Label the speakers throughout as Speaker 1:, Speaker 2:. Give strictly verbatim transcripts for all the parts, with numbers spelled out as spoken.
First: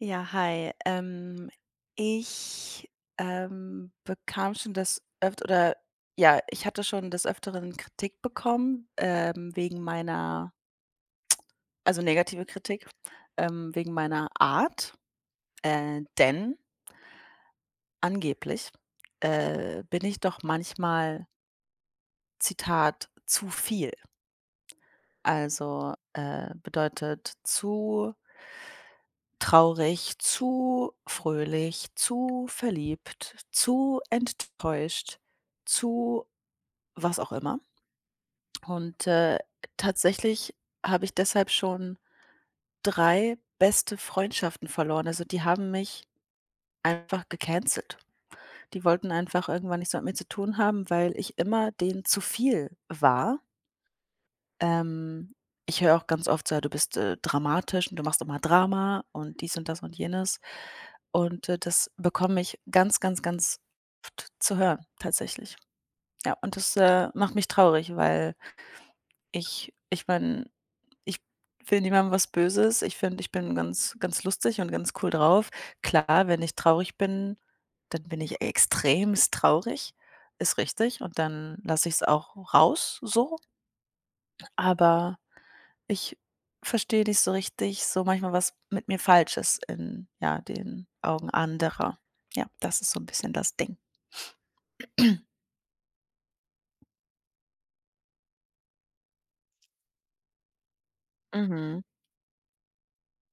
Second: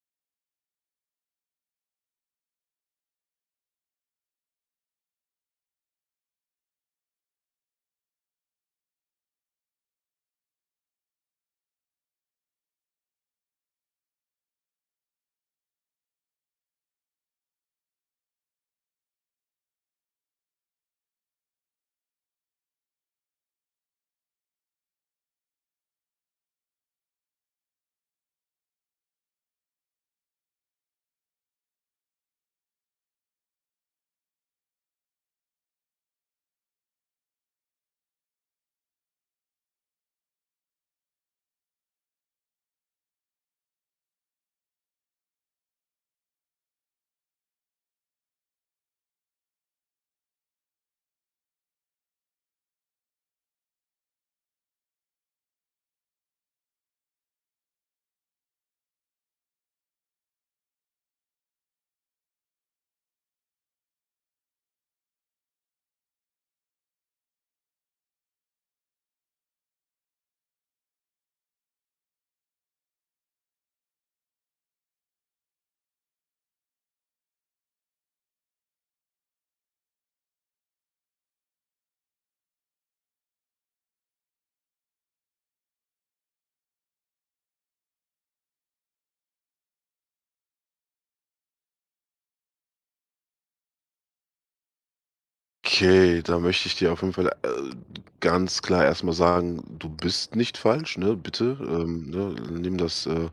Speaker 1: Ja, hi. Ähm, ich, ähm, bekam schon das Öft oder ja, ich hatte schon des Öfteren Kritik bekommen, ähm, wegen meiner also negative Kritik, ähm, wegen meiner Art, äh, denn angeblich, äh, bin ich doch manchmal, Zitat: „zu viel". Also, äh, bedeutet zu traurig, zu fröhlich, zu verliebt, zu enttäuscht, zu was auch immer. Und, äh, tatsächlich habe ich deshalb schon drei beste Freundschaften verloren. Also, die haben mich einfach gecancelt. Die wollten einfach irgendwann nichts mehr mit mir zu tun haben, weil ich immer denen zu viel war. Ähm, ich höre auch ganz oft so: „Ja, du bist, äh, dramatisch und du machst immer Drama und dies und das und jenes." Und, äh, das bekomme ich ganz, ganz, ganz oft zu hören tatsächlich. Ja, und das, äh, macht mich traurig, weil ich ich meine, ich will niemandem was Böses. Ich finde, ich bin ganz ganz lustig und ganz cool drauf. Klar, wenn ich traurig bin, dann bin ich extremst traurig, ist richtig. Und dann lasse ich es auch raus so, aber ich verstehe nicht so richtig so manchmal, was mit mir falsch ist in, ja, den Augen anderer. Ja, das ist so 'n bisschen das Ding.
Speaker 2: Okay, da möchte ich dir auf jeden Fall, äh, ganz klar erstmal sagen, du bist nicht falsch, ne? Bitte,
Speaker 1: Mhm.
Speaker 2: ähm, ne, nimm das, äh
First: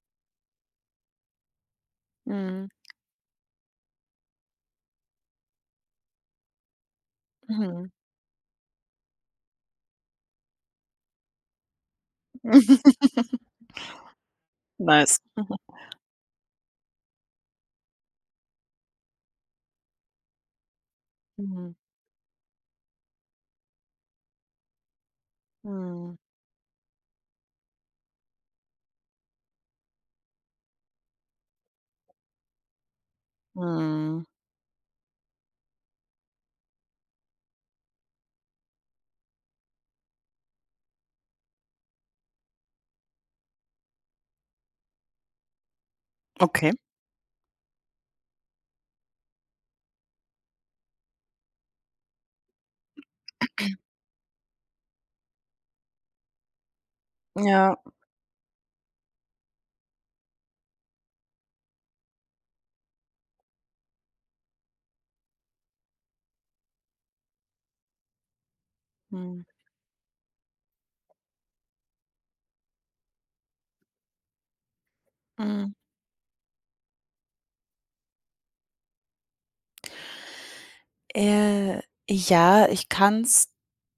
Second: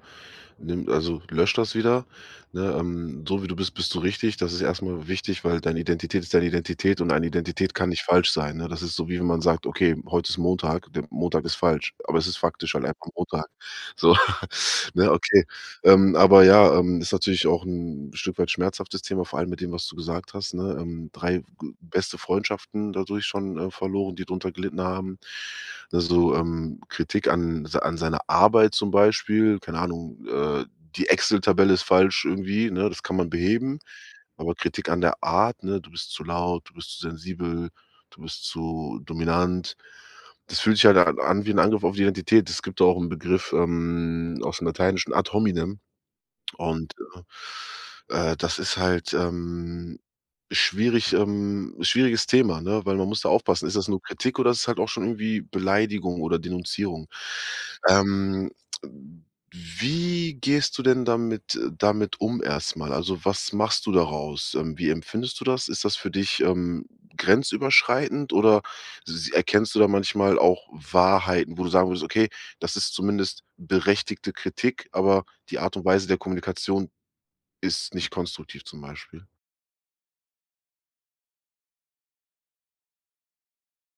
Speaker 2: nimm also lösch das wieder,
Speaker 1: Mhm.
Speaker 2: ne? Ähm, so wie du bist, bist du richtig. Das ist erstmal wichtig, weil deine Identität ist deine Identität und eine Identität
Speaker 1: Mhm.
Speaker 2: kann nicht falsch sein, ne? Das ist so, wie wenn man sagt: „Okay, heute ist Montag, der Montag ist falsch", aber es ist faktisch halt einfach Montag. So, ne,
Speaker 1: Nice.
Speaker 2: okay.
Speaker 1: Mhm.
Speaker 2: Ähm, aber ja, ähm, ist natürlich auch ein Stück weit schmerzhaftes Thema, vor allem mit dem, was du gesagt hast, ne? Ähm, drei
Speaker 1: Mhm.
Speaker 2: ähm, beste Freundschaften dadurch schon, äh, verloren, die drunter gelitten haben.
Speaker 1: Mhm.
Speaker 2: Also, ähm, Kritik an se an seiner Arbeit zum Beispiel, keine Ahnung, äh, die Excel-Tabelle ist falsch irgendwie, ne? Das kann man beheben,
Speaker 1: Mhm.
Speaker 2: aber Kritik an der Art, ne: „Du bist zu laut, du bist zu sensibel, du bist zu dominant." Das fühlt sich halt a an wie ein Angriff auf die Identität. Es gibt da auch einen Begriff, ähm, aus dem Lateinischen: Ad hominem.
Speaker 1: Okay.
Speaker 2: Und, äh, äh, das ist halt, ähm, schwierig ähm, schwieriges Thema, ne, weil man muss da aufpassen. Ist das nur Kritik oder ist es halt auch schon irgendwie Beleidigung oder Denunzierung?
Speaker 1: Ja.
Speaker 2: Ähm, wie gehst du denn damit äh, damit um erstmal? Also, was machst du daraus? Ähm, wie empfindest du das? Ist das für dich, ähm, grenzüberschreitend oder s
Speaker 1: Mhm.
Speaker 2: erkennst du da manchmal auch Wahrheiten, wo du sagen würdest: „Okay, das ist zumindest berechtigte Kritik, aber" die
Speaker 1: Mhm.
Speaker 2: Art und Weise der Kommunikation ist nicht konstruktiv zum Beispiel.
Speaker 1: Äh, ja, ich kann's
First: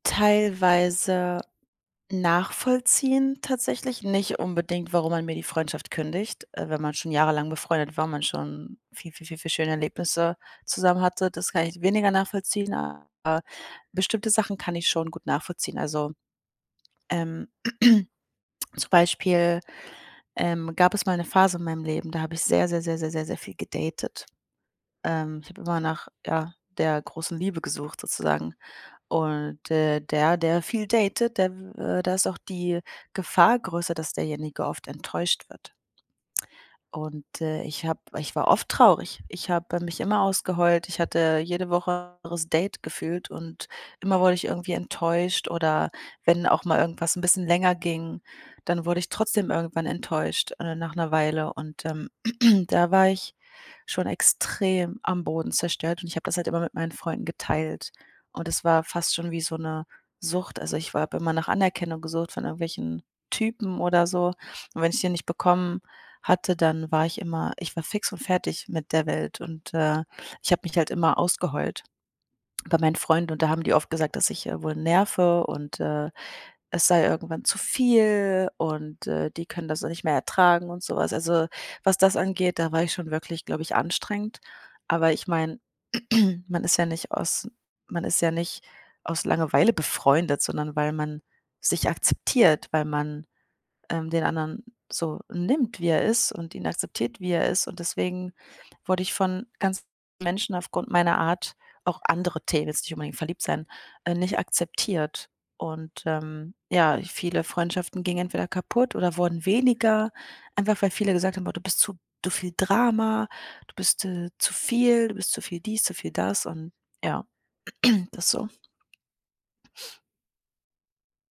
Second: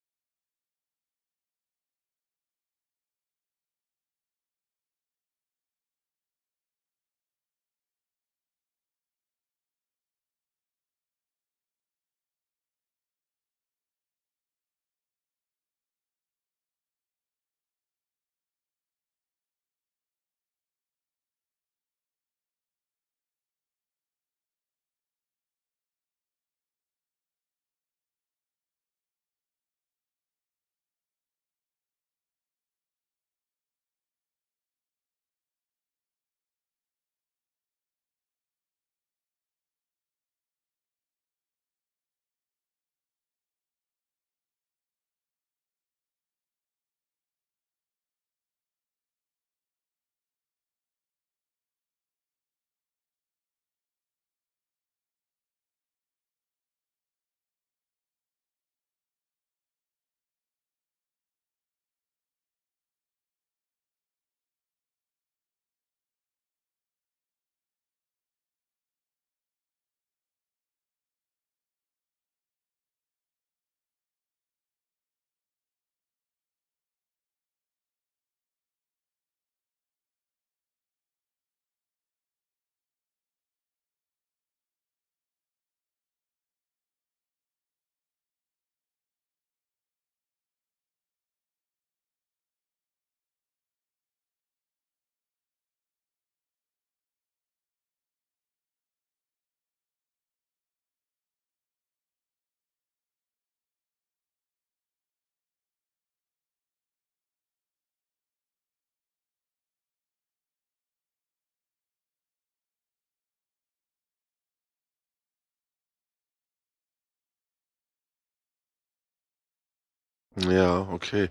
Speaker 1: teilweise nachvollziehen tatsächlich nicht unbedingt, warum man mir die Freundschaft kündigt. Äh, wenn man schon jahrelang befreundet war, man schon viel, viel, viel, viel schöne Erlebnisse zusammen hatte, das kann ich weniger nachvollziehen, aber bestimmte Sachen kann ich schon gut nachvollziehen. Also, ähm, zum Beispiel, ähm, gab es mal eine Phase in meinem Leben, da habe ich sehr, sehr, sehr, sehr, sehr, sehr viel gedatet. Ähm, ich habe immer nach, ja, der großen Liebe gesucht sozusagen. Und, äh, der, der viel datet, der äh, da ist auch die Gefahr größer, dass derjenige oft enttäuscht wird. Und, äh, ich habe ich war oft traurig. Ich habe mich immer ausgeheult. Ich hatte jede Woche 'n anderes Date gefühlt und immer wurde ich irgendwie enttäuscht oder wenn auch mal irgendwas ein bisschen länger ging, dann wurde ich trotzdem irgendwann enttäuscht, äh, nach einer Weile und, ähm, da war ich schon extrem am Boden zerstört und ich habe das halt immer mit meinen Freunden geteilt. Und es war fast schon wie so eine Sucht. Also, ich war habe immer nach Anerkennung gesucht von irgendwelchen Typen oder so. Und wenn ich die nicht bekommen hatte, dann war ich immer, ich war fix und fertig mit der Welt und, äh, ich habe mich halt immer ausgeheult bei meinen Freunden und da haben die oft gesagt, dass ich, äh, wohl nerve und, äh, es sei irgendwann zu viel und, äh, die können das nicht mehr ertragen und sowas. Also, was das angeht, da war ich schon wirklich, glaube ich, anstrengend. Aber ich meine, man ist ja nicht aus man ist ja nicht aus Langeweile befreundet, sondern weil man sich akzeptiert, weil man ähm, den anderen so nimmt, wie er ist und ihn akzeptiert, wie er ist. Und deswegen wurde ich von ganz Menschen aufgrund meiner Art, auch andere Themen, jetzt nicht unbedingt verliebt sein, äh, nicht akzeptiert. Und ähm, ja, viele Freundschaften gingen entweder kaputt oder wurden weniger, einfach weil viele gesagt haben, boah, du bist zu, zu viel Drama, du bist äh, zu viel, du bist zu viel dies, zu viel das und ja, das so.
Speaker 2: Ja, okay.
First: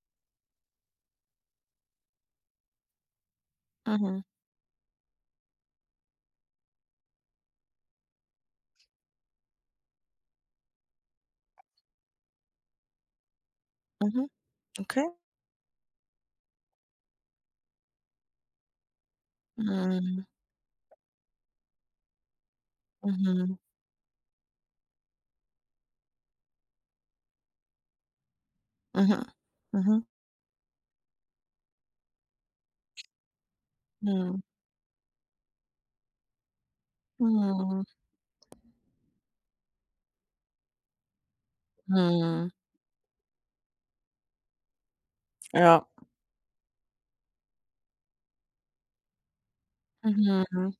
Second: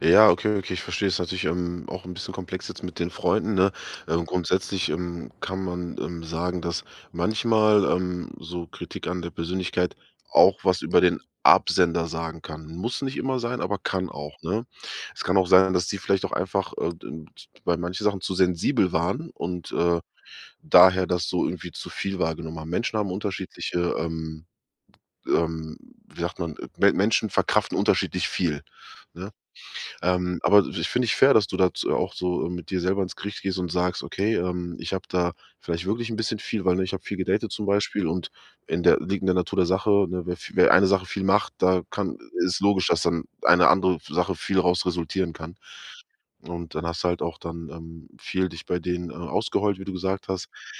Speaker 2: Ja, okay, okay, ich verstehe. es natürlich, ähm, auch ein bisschen komplex jetzt mit den Freunden, ne?
Speaker 1: Mhm.
Speaker 2: Ähm, grundsätzlich, ähm, kann man, ähm, sagen, dass manchmal, ähm, so Kritik an der Persönlichkeit auch was über den Absender sagen kann. Muss nicht immer sein, aber kann
Speaker 1: Mhm.
Speaker 2: auch, ne?
Speaker 1: Okay.
Speaker 2: Es kann auch sein, dass die vielleicht auch einfach, äh, d bei manchen Sachen zu sensibel waren und, äh,
Speaker 1: Mhm.
Speaker 2: daher das so irgendwie zu viel wahrgenommen haben. Menschen haben
Speaker 1: Mhm.
Speaker 2: unterschiedliche, ähm ähm, wie sagt man, Me Menschen verkraften unterschiedlich viel,
Speaker 1: Mhm.
Speaker 2: ne?
Speaker 1: Mhm.
Speaker 2: Ähm, aber ich finde ich fair, dass du da auch so äh, mit dir selber ins Gericht gehst und sagst: „Okay,
Speaker 1: Mhm.
Speaker 2: ähm, ich habe da vielleicht wirklich ein bisschen viel, weil, ne, ich habe viel gedatet zum
Speaker 1: Mhm,
Speaker 2: Beispiel und in der liegt in der Natur der Sache, ne, wer vi wer eine Sache viel macht, da kann
Speaker 1: mhm.
Speaker 2: ist logisch, dass dann eine andere Sache viel raus resultieren kann."
Speaker 1: Ja.
Speaker 2: und dann hast du halt auch dann, ähm, viel dich bei denen, äh, ausgeheult, wie du gesagt hast.
Speaker 1: Mhm.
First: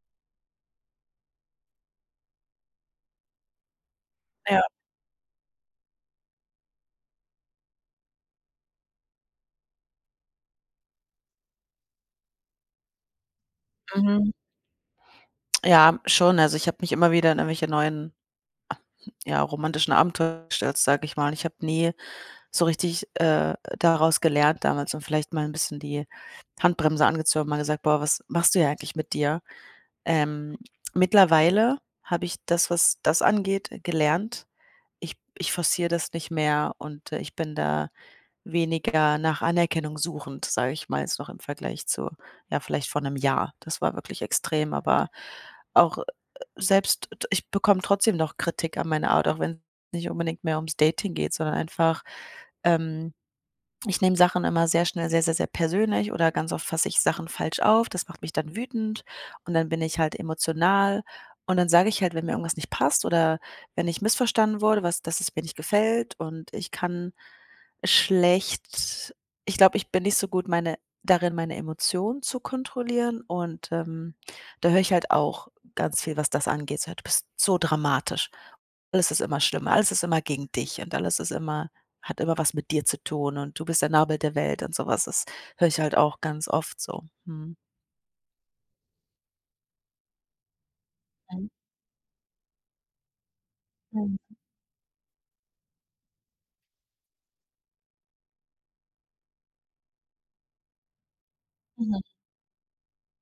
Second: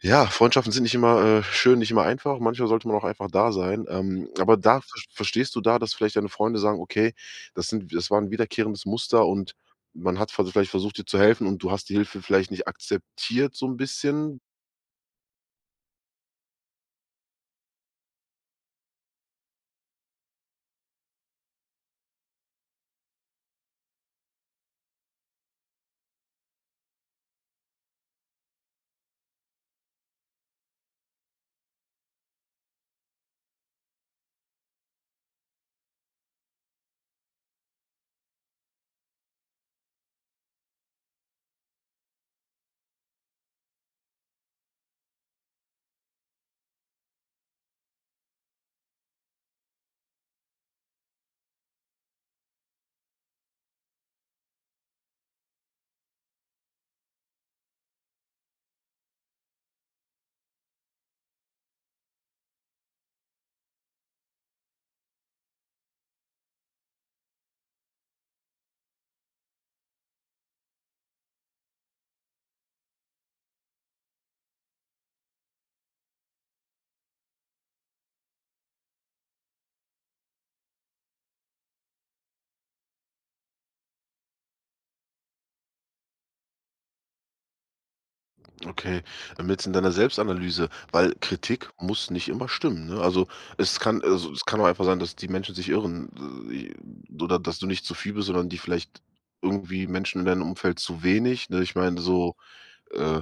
Speaker 2: Ja, Freundschaften sind nicht immer, äh, schön, nicht immer einfach. Manchmal sollte man auch einfach da sein. Ähm, aber
Speaker 1: Ja,
Speaker 2: da ver verstehst du da, dass vielleicht deine Freunde sagen: „Okay, das sind das war ein wiederkehrendes Muster und man hat ver vielleicht versucht, dir zu helfen und du hast die Hilfe vielleicht nicht akzeptiert so ein
Speaker 1: mhm.
Speaker 2: bisschen?"
Speaker 1: Ja, schon. Also, ich habe mich immer wieder in irgendwelche neuen, ja, romantischen Abenteuer gestürzt, sage ich mal. Ich habe nie so richtig, äh, daraus gelernt damals und vielleicht mal ein bisschen die Handbremse angezogen, mal gesagt: „Boah, was machst du hier eigentlich mit dir?" Ähm, mittlerweile habe ich das, was das angeht, äh, gelernt. Ich ich forciere das nicht mehr und, äh, ich bin da weniger nach Anerkennung suchend, sage ich mal jetzt noch im Vergleich zu, ja, vielleicht vor einem Jahr. Das war wirklich extrem, aber auch, äh, selbst t ich bekomme trotzdem noch Kritik an meine Art, auch wenn es nicht unbedingt mehr ums Dating geht, sondern einfach, ähm ich nehme Sachen immer sehr schnell sehr, sehr, sehr persönlich oder ganz oft fasse ich Sachen falsch auf. Das macht mich dann wütend und dann bin ich halt emotional. Und dann sage ich halt, wenn mir irgendwas nicht passt oder wenn ich missverstanden wurde, was, dass es mir nicht gefällt und ich kann schlecht, ich glaube, ich bin nicht so gut meine, darin, meine Emotionen zu kontrollieren. Und ähm, da höre ich halt auch ganz viel, was das angeht. So, du bist so dramatisch. Alles ist immer schlimmer, alles ist immer gegen dich und alles ist immer, hat immer was mit dir zu tun und du bist der Nabel der Welt und sowas was. Das höre ich halt auch ganz oft so. Mhm.
Speaker 2: Okay, ähm, jetzt in deiner Selbstanalyse, weil
Speaker 1: Mhm.
Speaker 2: Kritik muss nicht immer stimmen, ne? Also, es kann also,
Speaker 1: Mhm.
Speaker 2: es kann auch einfach sein, dass die Menschen sich irren, äh, oder dass du nicht zu viel bist, sondern die vielleicht irgendwie Menschen in deinem Umfeld zu wenig, ne? Ich meine
Speaker 1: Mhm.
Speaker 2: so, äh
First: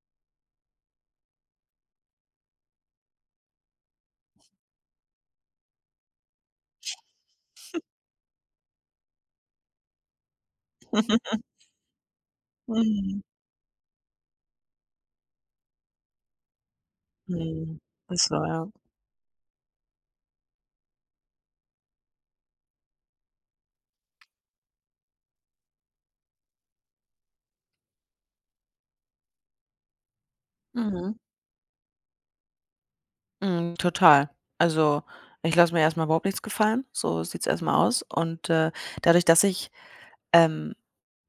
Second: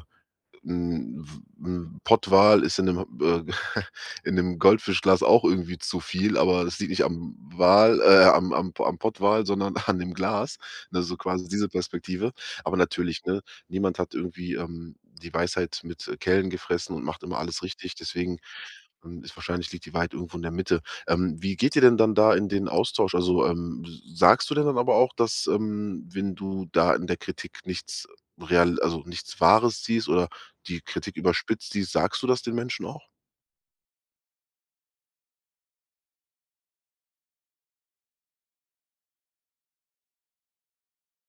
Speaker 2: 'N 'n Pottwal ist in 'nem äh, in 'nem Goldfischglas auch irgendwie zu viel, aber das liegt nicht am Wal äh, am am P am Pottwal, sondern an dem Glas, ne, so quasi diese Perspektive. Aber
Speaker 1: Mhm.
Speaker 2: natürlich, ne, niemand hat irgendwie, ähm, die Weisheit mit äh, Kellen gefressen und macht immer alles
Speaker 1: Mhm.
Speaker 2: richtig.
Speaker 1: Das
Speaker 2: Deswegen,
Speaker 1: war ja.
Speaker 2: ähm, ist wahrscheinlich liegt die Wahrheit irgendwo in der Mitte. Ähm, wie geht ihr denn dann da in den Austausch? Also, ähm, s sagst du denn dann aber auch, dass, ähm, wenn du da in der Kritik nichts real also, nichts Wahres siehst oder die
Speaker 1: Mhm.
Speaker 2: Kritik überspitzt, die sagst du das den Menschen auch?
Speaker 1: Mhm, total. Also, ich lasse mir erstmal überhaupt nichts gefallen. So sieht's erstmal aus und, äh, dadurch, dass ich, ähm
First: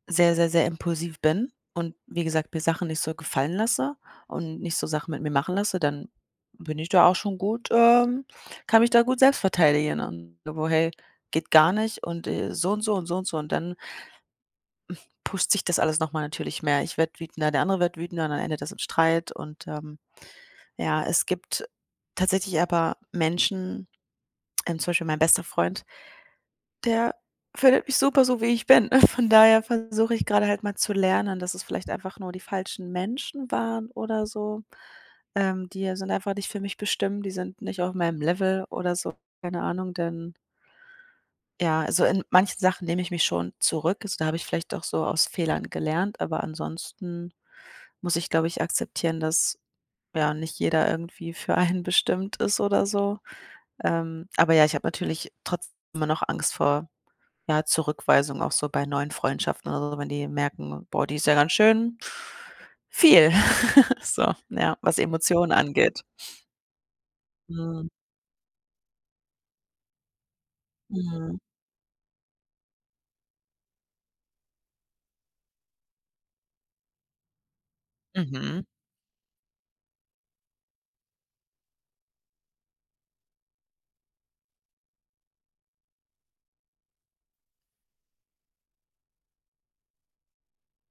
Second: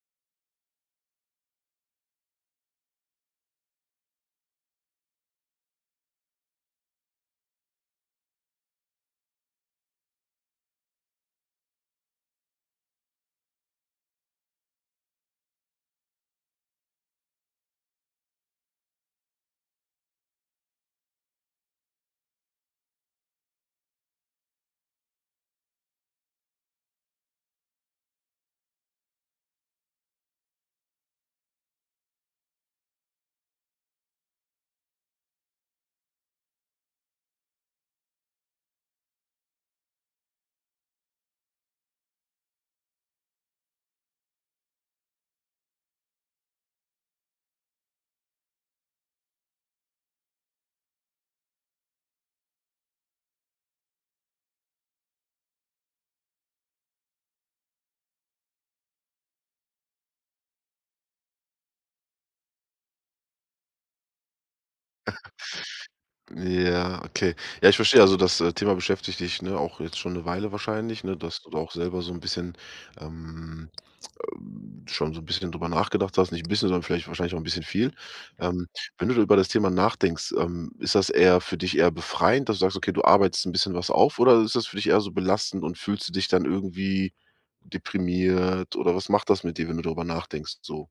Speaker 1: sehr, sehr, sehr impulsiv bin und wie gesagt, mir Sachen nicht so gefallen lasse und nicht so Sachen mit mir machen lasse, dann bin ich da auch schon gut, ähm, kann mich da gut selbst verteidigen und so: „Hey, geht gar nicht und, äh, so und so und so und so." Und dann pusht sich das alles noch mal natürlich mehr. Ich werde wütender, der andere wird wütender und dann endet das im Streit und, ähm, ja, es gibt tatsächlich aber Menschen, ähm, zum Beispiel mein bester Freund. Der findet mich super, so wie ich bin. Von daher versuche ich gerade halt mal zu lernen, dass es vielleicht einfach nur die falschen Menschen waren oder so. Ähm, die sind einfach nicht für mich bestimmt, die sind nicht auf meinem Level oder so, keine Ahnung, denn ja, also, in manchen Sachen nehme ich mich schon zurück. Also, da habe ich vielleicht auch so aus Fehlern gelernt, aber ansonsten muss ich, glaube ich, akzeptieren, dass, ja, nicht jeder irgendwie für einen bestimmt ist oder so. Ähm, aber ja, ich habe natürlich trotzdem immer noch Angst vor ja, Zurückweisung auch so bei neuen Freundschaften oder so, wenn die merken: „Boah, die ist ja ganz schön viel." So, ja, was Emotionen angeht.
Speaker 2: Ja, okay. Ja, ich
Speaker 1: Mhm,
Speaker 2: verstehe. Also das, äh, Thema beschäftigt dich, ne, auch jetzt schon eine Weile wahrscheinlich, ne,
Speaker 1: mhm,
Speaker 2: dass du da auch selber so ein bisschen, ähm, ähm, schon so ein bisschen drüber nachgedacht hast. Nicht ein bisschen, sondern vielleicht wahrscheinlich auch ein bisschen viel.
Speaker 1: mhm.
Speaker 2: Ähm, wenn du da über das Thema nachdenkst, ähm, ist das eher für dich eher befreiend, dass du sagst: „Okay, du arbeitest ein bisschen was auf", oder ist das für dich eher so belastend und fühlst du dich dann irgendwie deprimiert oder was macht das mit dir, wenn du darüber nachdenkst so?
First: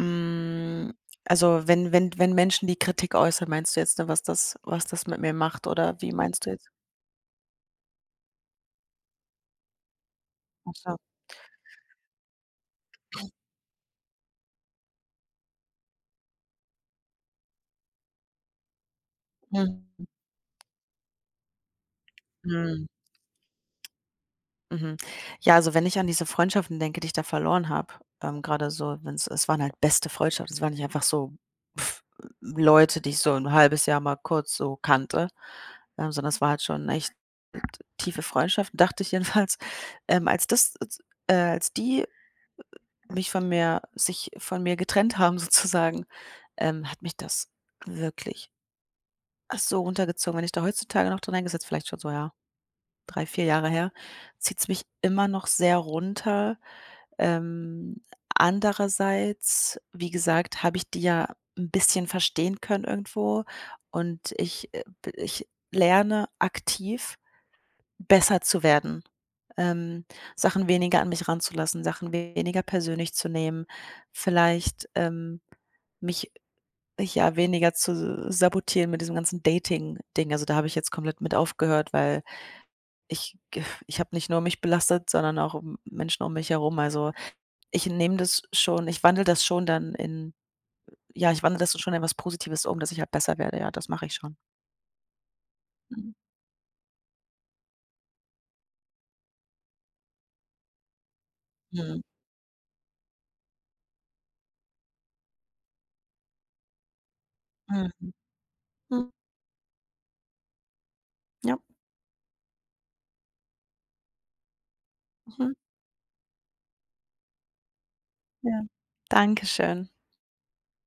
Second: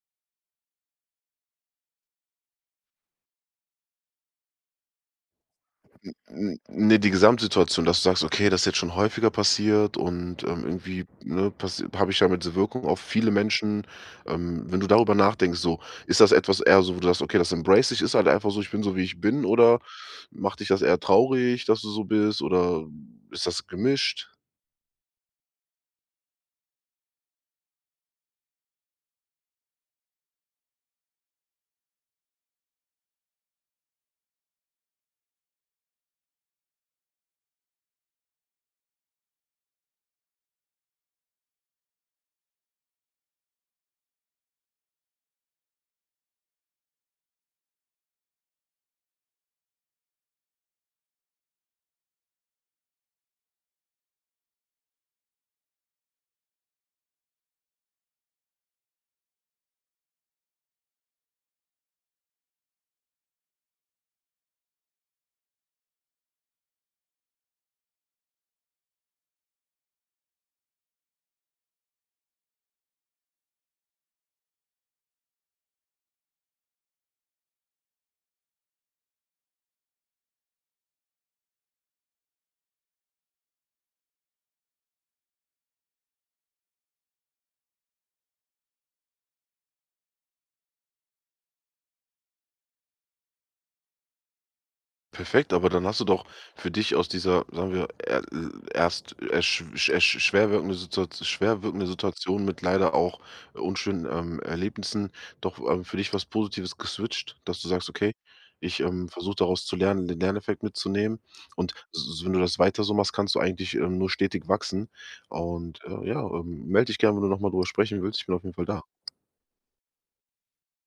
Speaker 1: Hm, also, wenn wenn wenn Menschen die Kritik äußern, meinst du jetzt, ne, was das was das mit mir macht oder wie meinst du
Speaker 2: N
Speaker 1: jetzt?
Speaker 2: ne, die Gesamtsituation, dass du sagst: „Okay, das ist jetzt schon häufiger passiert und, ähm,
Speaker 1: Ach so.
Speaker 2: irgendwie, ne, habe ich damit diese Wirkung auf viele Menschen." Ähm, wenn du darüber nachdenkst, so, ist das etwas eher so, wo du sagst: „Okay, das embrace ich, ist halt einfach so, ich bin so, wie ich bin", oder
Speaker 1: Mhm,
Speaker 2: macht dich das eher traurig, dass du so bist, oder
Speaker 1: mhm.
Speaker 2: ist das gemischt?
Speaker 1: Mhm. Ja, also wenn ich an diese Freundschaften denke, die ich da verloren habe, ähm, grade so, wenn's es waren halt beste Freundschaften. Es waren nicht einfach so pff, Leute, die ich so ein halbes Jahr mal kurz so kannte, ähm, sondern es war halt schon echt tiefe Freundschaft, dachte ich jedenfalls. Ähm, als das äh, als die mich von mir sich von mir getrennt haben sozusagen, ähm, hat mich das wirklich so runtergezogen. Wenn ich da heutzutage noch dran denke, ist jetzt vielleicht schon so, ja, drei, vier Jahre her, zieht es mich immer noch sehr runter. Ähm, andererseits, wie gesagt, habe ich die ja ein bisschen verstehen können irgendwo und ich, äh, b ich lerne aktiv, besser zu werden, ähm, Sachen weniger an mich ranzulassen, Sachen weniger persönlich zu nehmen, vielleicht, ähm, mich, ja, weniger zu sabotieren mit diesem ganzen Dating-Ding. Also, da habe ich jetzt komplett mit aufgehört, weil ich ich habe nicht nur mich belastet, sondern auch Menschen um mich herum. Also ich nehme das schon ich wandle das schon dann in ja, ich wandle das so schon in was Positives um, dass ich halt besser werde. Ja, das mache ich schon.
Speaker 2: Perfekt, aber dann hast du
Speaker 1: Mhm.
Speaker 2: doch für dich aus dieser, sagen wir, er erst ersch ersch schwer wirkende Situat
Speaker 1: Mhm.
Speaker 2: Situation mit leider auch äh, unschönen, ähm, Erlebnissen doch, ähm, für dich was Positives geswitcht, dass du sagst:
Speaker 1: Mhm.
Speaker 2: „Okay, ich, ähm,
Speaker 1: Mhm.
Speaker 2: versuche daraus zu lernen, den Lerneffekt mitzunehmen."
Speaker 1: Ja.
Speaker 2: Und s wenn du das weiter so machst, kannst du eigentlich, ähm, nur stetig wachsen.
Speaker 1: Mhm.
Speaker 2: Und, äh, ja, ähm, melde dich gerne, wenn du nochmal mal drüber sprechen willst. Ich bin auf jeden Fall
Speaker 1: Ja.
Speaker 2: da.
Speaker 1: Dankeschön.